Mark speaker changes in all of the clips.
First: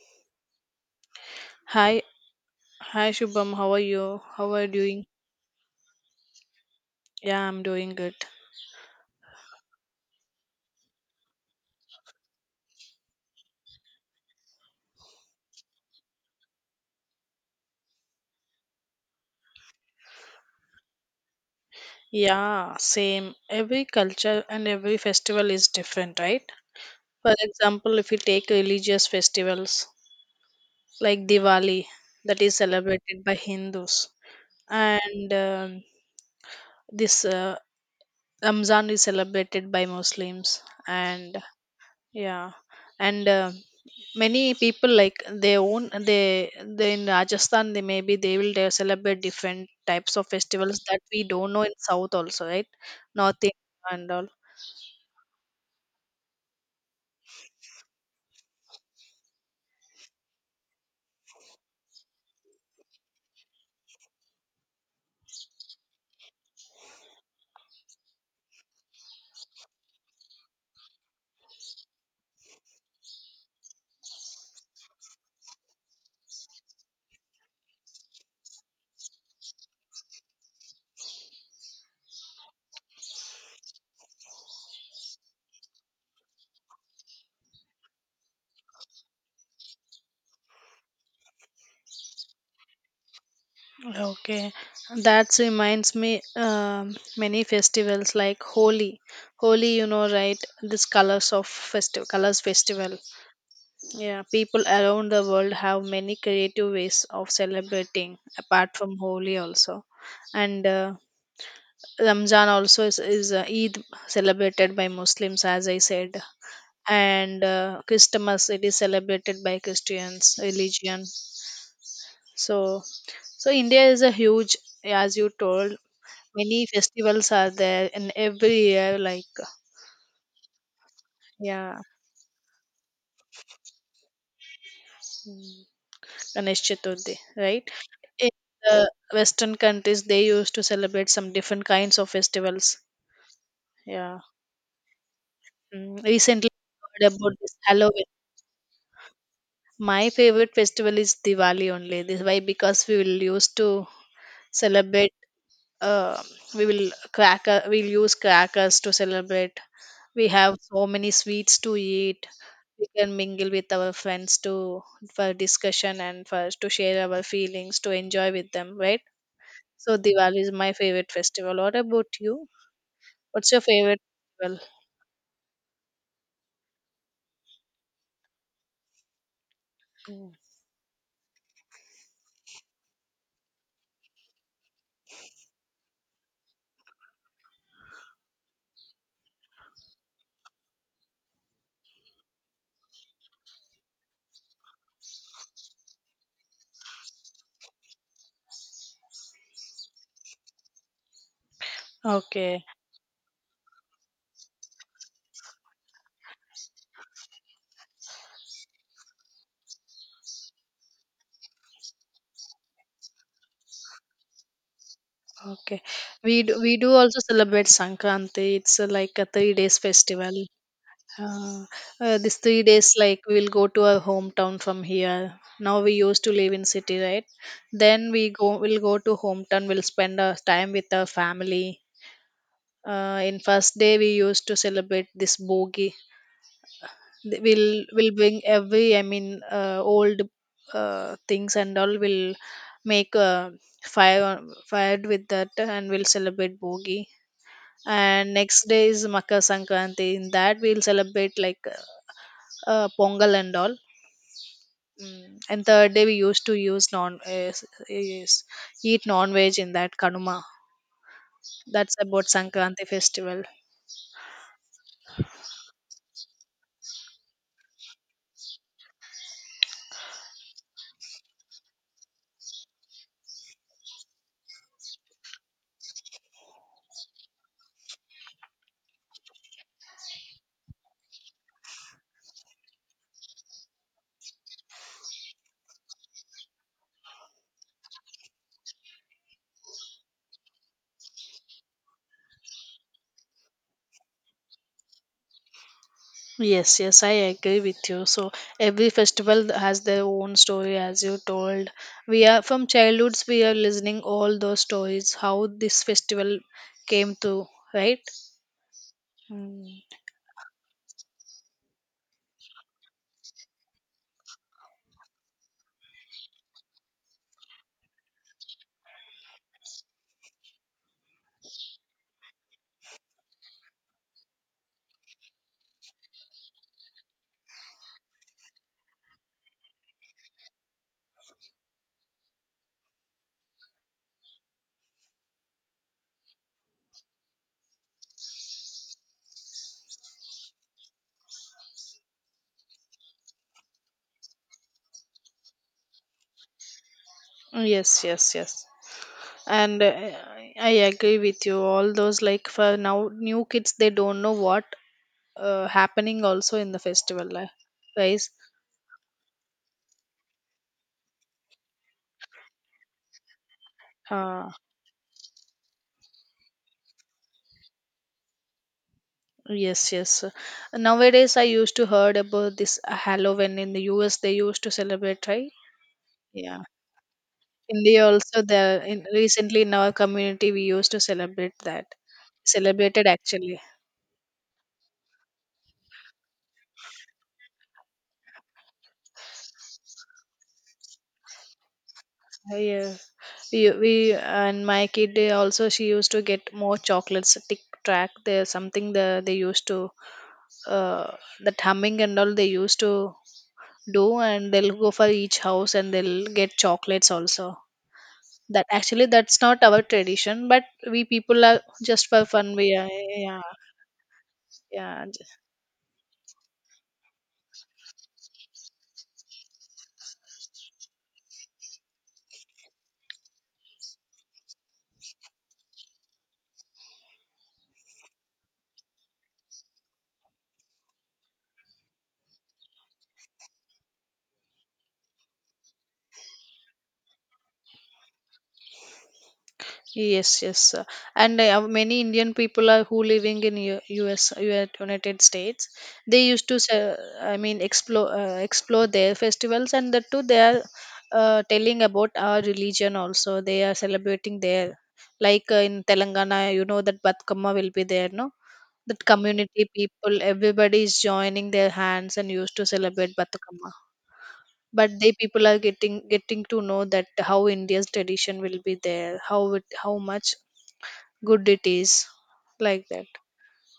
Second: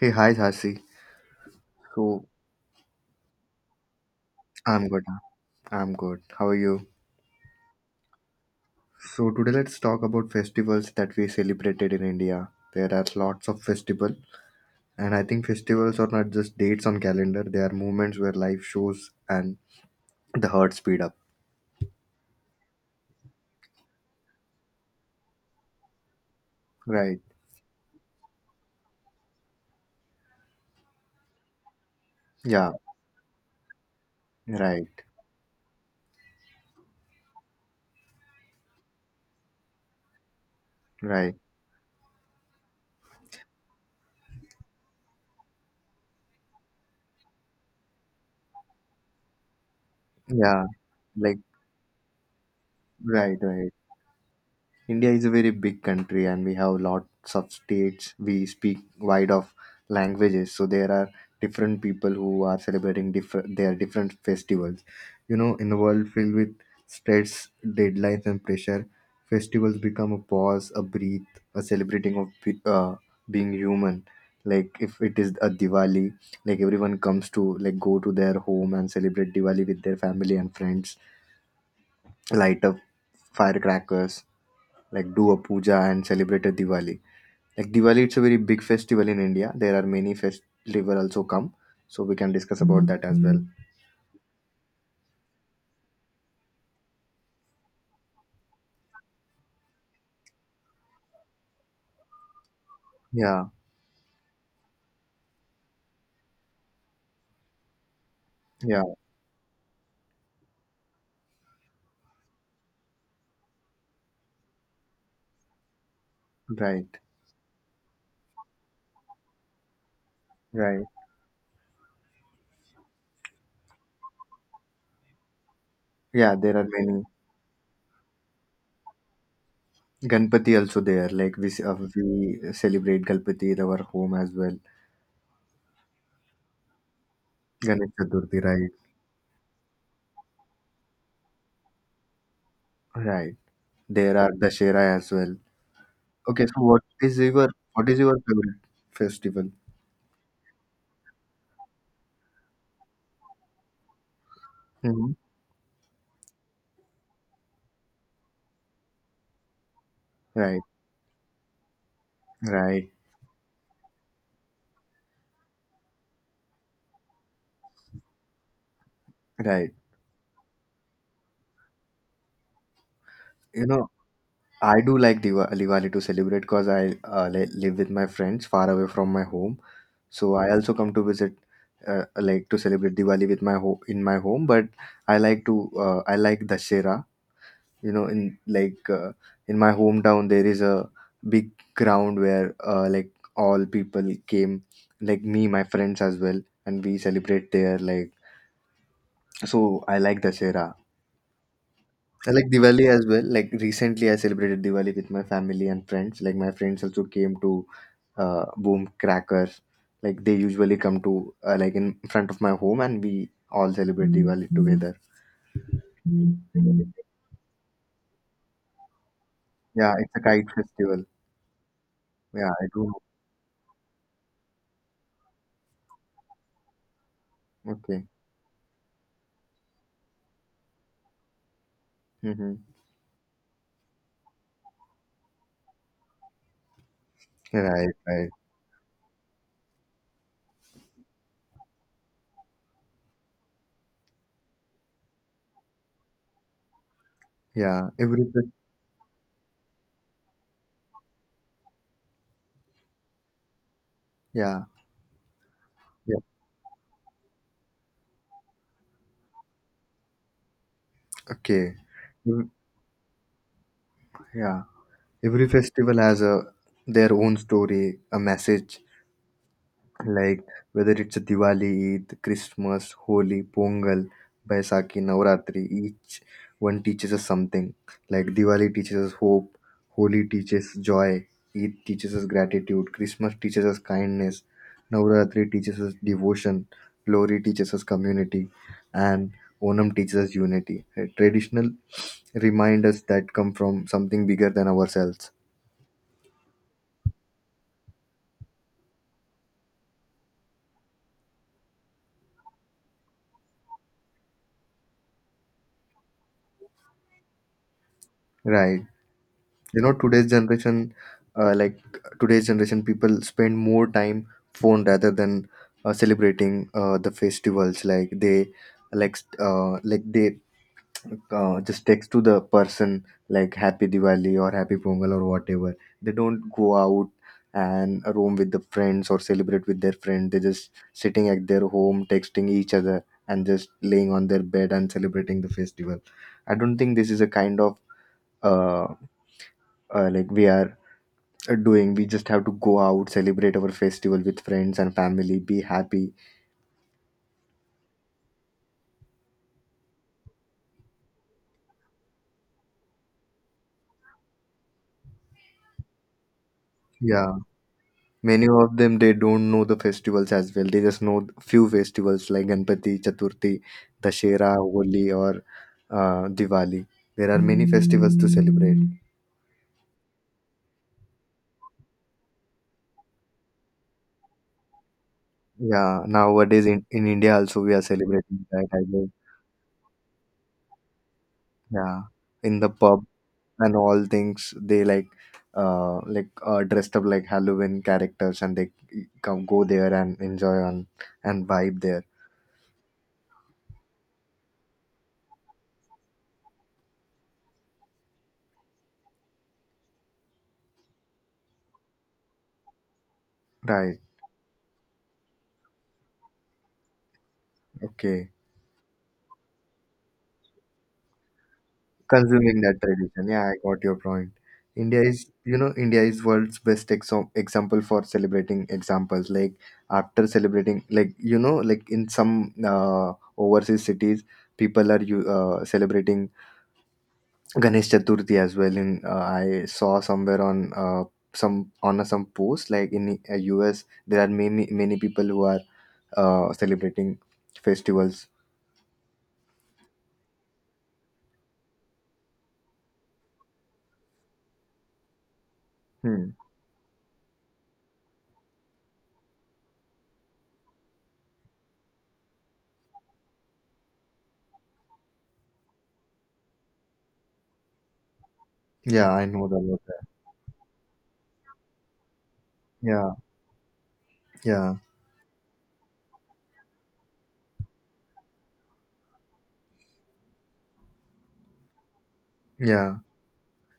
Speaker 1: Hey, hi, Sasi.
Speaker 2: Hi,
Speaker 1: So,
Speaker 2: hi Shubham, how are you? How are you
Speaker 1: I'm good.
Speaker 2: doing?
Speaker 1: Huh? I'm good. How are you?
Speaker 2: Yeah, I'm doing good.
Speaker 1: So, today let's talk about festivals that we celebrated in India. There are lots of festival, and I think festivals are not just dates on calendar. They are moments where life shows and the heart speed up.
Speaker 2: Yeah, same. Every culture and every festival is different, right?
Speaker 1: Right.
Speaker 2: For example, if you take religious festivals like Diwali, that is
Speaker 1: Yeah.
Speaker 2: celebrated by Hindus,
Speaker 1: Right.
Speaker 2: and this Ramzan is celebrated by Muslims,
Speaker 1: Right.
Speaker 2: and yeah, and many people like they in Rajasthan they maybe they will they celebrate different types of
Speaker 1: Yeah.
Speaker 2: festivals that we
Speaker 1: Like.
Speaker 2: don't know in South also, right?
Speaker 1: Right.
Speaker 2: North
Speaker 1: Right.
Speaker 2: India and all.
Speaker 1: India is a very big country and we have lots of states. We speak wide of languages, so there are different people who are celebrating different their different festivals. You know, in a world filled with stress, deadlines, and pressure, festivals become a pause, a breathe, a celebrating of being human. Like if it is a Diwali, like everyone comes to like go to their home and celebrate Diwali with their family and friends, light up firecrackers, like do a puja and celebrated Diwali. Like Diwali, it's a very big festival in India. There are many festival also come, so we can discuss about that as well.
Speaker 2: Okay, that reminds me, many festivals like Holi. Holi, you know, right? This colors of festival, colors festival.
Speaker 1: Yeah,
Speaker 2: Yeah, people around the world have many creative ways of celebrating apart
Speaker 1: yeah,
Speaker 2: from Holi also, and. Ramzan also is Eid celebrated by Muslims, as I said,
Speaker 1: right,
Speaker 2: and Christmas it is celebrated by Christians
Speaker 1: right.
Speaker 2: religion. So, so India is a huge, as you told,
Speaker 1: Yeah, there
Speaker 2: many
Speaker 1: are many.
Speaker 2: festivals are there in every year. Like
Speaker 1: Ganpati also there. Like we s-
Speaker 2: yeah,
Speaker 1: uh, we celebrate Ganpati in our home as well.
Speaker 2: mm, Ganesh Chaturthi, right?
Speaker 1: Ganesh
Speaker 2: In
Speaker 1: Chaturthi, right,
Speaker 2: the Western countries, they used to celebrate some different kinds of festivals.
Speaker 1: right. There
Speaker 2: Yeah,
Speaker 1: are Dashera as well.
Speaker 2: mm,
Speaker 1: Okay,
Speaker 2: recently
Speaker 1: so what
Speaker 2: I heard
Speaker 1: is
Speaker 2: about
Speaker 1: your
Speaker 2: this
Speaker 1: what is
Speaker 2: Halloween.
Speaker 1: your favorite festival?
Speaker 2: My favorite festival is Diwali only. This why because we will used to
Speaker 1: Hmm.
Speaker 2: celebrate. Uh, we will cracker. We'll use crackers to celebrate. We have
Speaker 1: Right,
Speaker 2: so many sweets to eat. We
Speaker 1: right,
Speaker 2: can mingle with our friends to for discussion and for to share our feelings to enjoy with them. Right.
Speaker 1: right.
Speaker 2: So Diwali is my favorite festival. What about you? What's your
Speaker 1: You know,
Speaker 2: favorite festival?
Speaker 1: I do like Diwali to celebrate because I live with my friends far away from my home. So I also come to visit, like to celebrate Diwali with in my home. But I like Dashera. You know, in my hometown there is a big ground where like all people came, like me, my friends as well, and we celebrate there. Like so, I like Dashera. I like
Speaker 2: Okay,
Speaker 1: Diwali as well. Like recently, I celebrated Diwali with my family and friends. Like my friends also came to boom crackers. Like they usually come to like in front of my home, and we all celebrate Diwali together.
Speaker 2: okay. We do also celebrate Sankranti. It's like a 3 days
Speaker 1: Yeah, it's a kite
Speaker 2: festival.
Speaker 1: festival.
Speaker 2: Uh, this
Speaker 1: Yeah,
Speaker 2: three
Speaker 1: I
Speaker 2: days
Speaker 1: do.
Speaker 2: like we will go to our hometown from here. Now we used to live in city, right?
Speaker 1: Okay.
Speaker 2: Then we'll go to hometown. We'll spend our time with our family,
Speaker 1: Mm-hmm.
Speaker 2: in first day we used to celebrate this bogi. Th- we'll
Speaker 1: Right.
Speaker 2: we'll
Speaker 1: Right.
Speaker 2: bring every old things and all. We'll make a fired with that, and we'll celebrate bogi,
Speaker 1: Yeah.
Speaker 2: and next day is Makar Sankranti. In that, we'll celebrate like pongal and all.
Speaker 1: Yeah.
Speaker 2: Mm. And third day we
Speaker 1: Yeah.
Speaker 2: used to use eat non veg in that kanuma.
Speaker 1: Okay.
Speaker 2: That's about
Speaker 1: Mm,
Speaker 2: Sankranti festival.
Speaker 1: yeah. Every festival has a their own story, a message, like whether it's a Diwali, Eid, Christmas, Holi, Pongal, Baisakhi, Navratri, each one teaches us something. Like Diwali teaches us hope, Holi teaches joy, Eid teaches us gratitude, Christmas teaches us kindness, Navratri teaches us devotion, Glory teaches us community, and Onam teaches us unity. Traditional reminders that come from something bigger than ourselves.
Speaker 2: Yes, yes, I agree with you. So every festival has their own story, as you told. We are from childhoods. We are listening all those stories. How this festival came to, right?
Speaker 1: Right.
Speaker 2: Mm.
Speaker 1: You know, uh, like today's generation people spend more time phone rather than celebrating the festivals, like they just text to the person like happy diwali or happy pongal, or whatever. They don't go out and roam with the friends or celebrate with their friend. They just sitting at their home texting each other and just laying on their bed and celebrating the festival. I don't think this is a kind of uh, like we are doing. We just have to go out, celebrate our festival with friends and family, be happy.
Speaker 2: Yes, yes, yes. And I agree with you. All those, like for now, new kids they don't know what happening also in the festival
Speaker 1: Yeah.
Speaker 2: li- guys
Speaker 1: Many of them, they don't know the festivals as well. They just know few festivals like Ganpati, Chaturthi,
Speaker 2: uh,
Speaker 1: Dashera, Holi, or Diwali. There are many festivals to celebrate.
Speaker 2: yes, yes, nowadays I used to heard about this Halloween in the US they used to celebrate, right?
Speaker 1: Yeah,
Speaker 2: Yeah,
Speaker 1: nowadays in India also we are
Speaker 2: India also
Speaker 1: celebrating
Speaker 2: the
Speaker 1: that, I
Speaker 2: in
Speaker 1: guess.
Speaker 2: recently in our community we used to celebrate that,
Speaker 1: Yeah, in the pub
Speaker 2: celebrated actually.
Speaker 1: and all things, they like dressed up like halloween characters, and they come go there and enjoy on and vibe there,
Speaker 2: Yeah, we and my kid they also she used to get more chocolates, tick track, there's something the they used to, uh that humming and all they used to
Speaker 1: right,
Speaker 2: do, and they'll go for each house and they'll get chocolates also.
Speaker 1: okay,
Speaker 2: That actually that's not our tradition, but we people are just for fun
Speaker 1: consuming
Speaker 2: we
Speaker 1: that
Speaker 2: are.
Speaker 1: tradition,
Speaker 2: Yeah,
Speaker 1: yeah, I got your point. India
Speaker 2: yeah.
Speaker 1: is, you know, India is world's best example for celebrating examples, like after celebrating, like like in some overseas cities, people are you celebrating Ganesh Chaturthi as well. In I saw somewhere on some post like in US there are many people who are celebrating festivals.
Speaker 2: Yes, yes, and many Indian people are who living in U.S. United States. They
Speaker 1: Hmm.
Speaker 2: used to, explore their festivals, and that too they are telling about our religion also. They are celebrating their, like in Telangana, you know that Batkama will be there, no? That
Speaker 1: Yeah, I know
Speaker 2: community
Speaker 1: about that.
Speaker 2: people, everybody is joining their hands and used to
Speaker 1: Yeah,
Speaker 2: celebrate Batkama.
Speaker 1: yeah,
Speaker 2: But they people are getting to know that how India's tradition will be there, how it, how much good it is, like
Speaker 1: yeah.
Speaker 2: that.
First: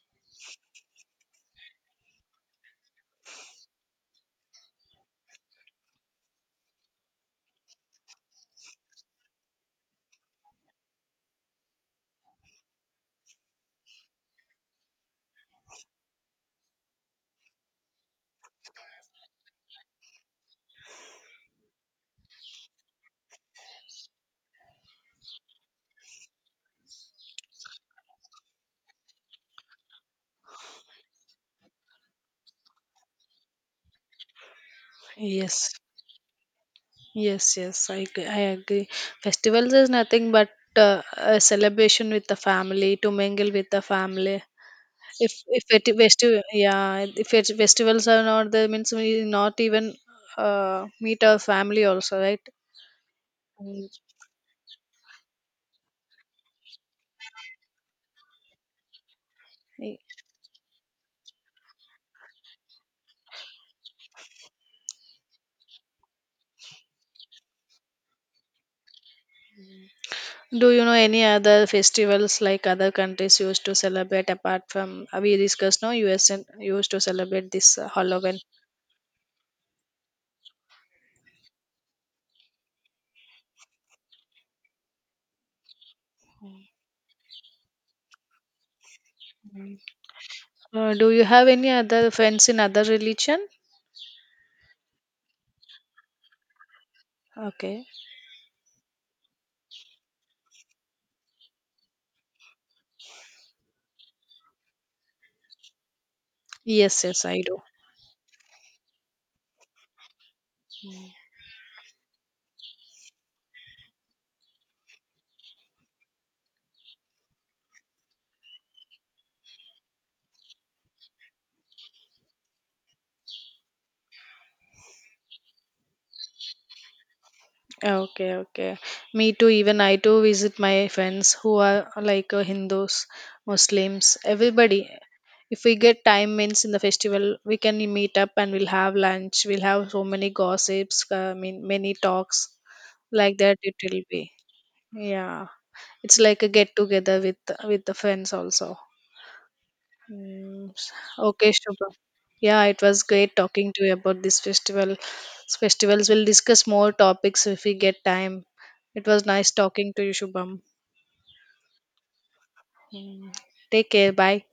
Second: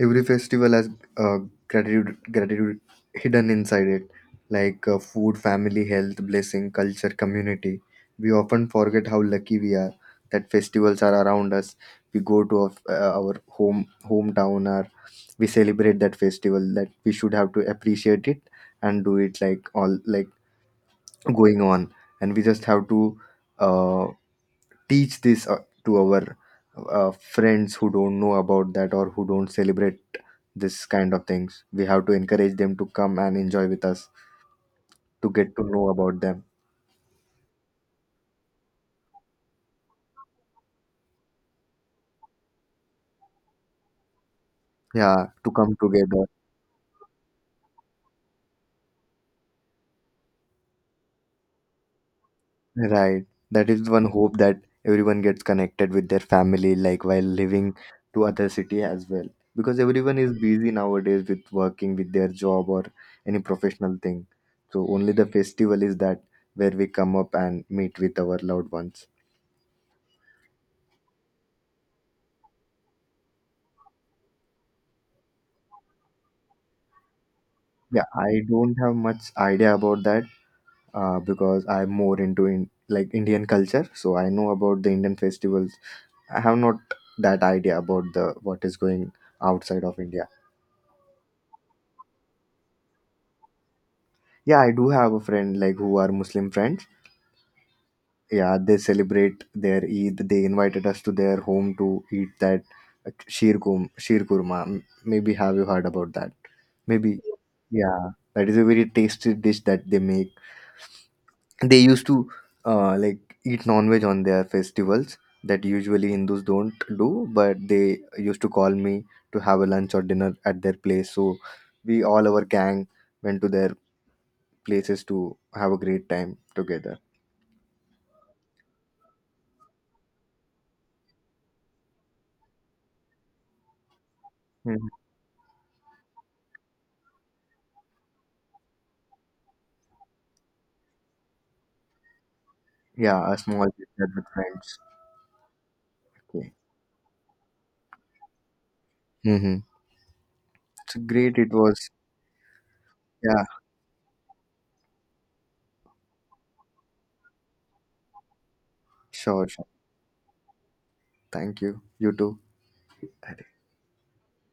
Speaker 1: Every festival has uh, gratitude hidden inside it, like food, family, health, blessing, culture, community. We often forget how lucky we are that festivals are around us. We go to our hometown, our we celebrate that festival, that we should have to appreciate it and do it, like all like going on. And we just have to uh, teach this to our friends who don't know about that, or who don't celebrate this kind of things. We have to encourage them to come and enjoy with us, to get to
Speaker 2: Yes,
Speaker 1: know about them,
Speaker 2: yes, yes, I agree. I agree. Festivals is nothing but a celebration with the family, to mingle with the family.
Speaker 1: yeah,
Speaker 2: if
Speaker 1: to come together.
Speaker 2: if it festivals are not there means we not even meet our family also, right?
Speaker 1: Right. That is
Speaker 2: Mm.
Speaker 1: one hope, that everyone gets connected with their family, like while living to other city as well. Because
Speaker 2: Y-
Speaker 1: everyone is busy nowadays with working with their job or any professional thing. So only the festival is that where we come up and meet with our loved ones.
Speaker 2: do you know any other festivals like other countries used to celebrate apart from we discussed, no, US and used to celebrate this,
Speaker 1: Yeah,
Speaker 2: Halloween?
Speaker 1: I don't have much idea about that, because I'm more into like Indian culture. So I know about the Indian festivals. I have not that idea about the what is going outside of India.
Speaker 2: Do you have any other friends in other religion?
Speaker 1: Yeah, I do have a friend like who are Muslim friends.
Speaker 2: Okay.
Speaker 1: Yeah, they celebrate their Eid. They invited us to their home to eat that sheer kurma. Maybe have you heard about that?
Speaker 2: Yes,
Speaker 1: Maybe,
Speaker 2: yes, I do.
Speaker 1: yeah, that is a very tasty dish that they make. They used to like eat non-veg on their festivals that usually Hindus don't do, but they used to call me to have a lunch or dinner at their place. So we all, our gang, went to their places to have a great time together.
Speaker 2: Okay, okay. Me too. Even I too visit my friends who are like Hindus, Muslims, everybody.
Speaker 1: Mhm.
Speaker 2: If we get time means in the festival, we can meet up and we'll have lunch. We'll have so many gossips. Many talks
Speaker 1: Yeah, a
Speaker 2: like that.
Speaker 1: small
Speaker 2: It will
Speaker 1: business with
Speaker 2: be.
Speaker 1: friends.
Speaker 2: Yeah, it's like a
Speaker 1: Okay.
Speaker 2: get together with the friends also.
Speaker 1: Mm-hmm.
Speaker 2: Mm.
Speaker 1: It's great.
Speaker 2: Okay,
Speaker 1: It
Speaker 2: Shubha.
Speaker 1: was.
Speaker 2: Yeah, it was great
Speaker 1: Yeah,
Speaker 2: talking to you about this festival. Festivals. We'll discuss more topics if we get time. It was
Speaker 1: sure,
Speaker 2: nice
Speaker 1: sure.
Speaker 2: talking to you, Shubham.
Speaker 1: Thank you. You too.
Speaker 2: Take care. Bye.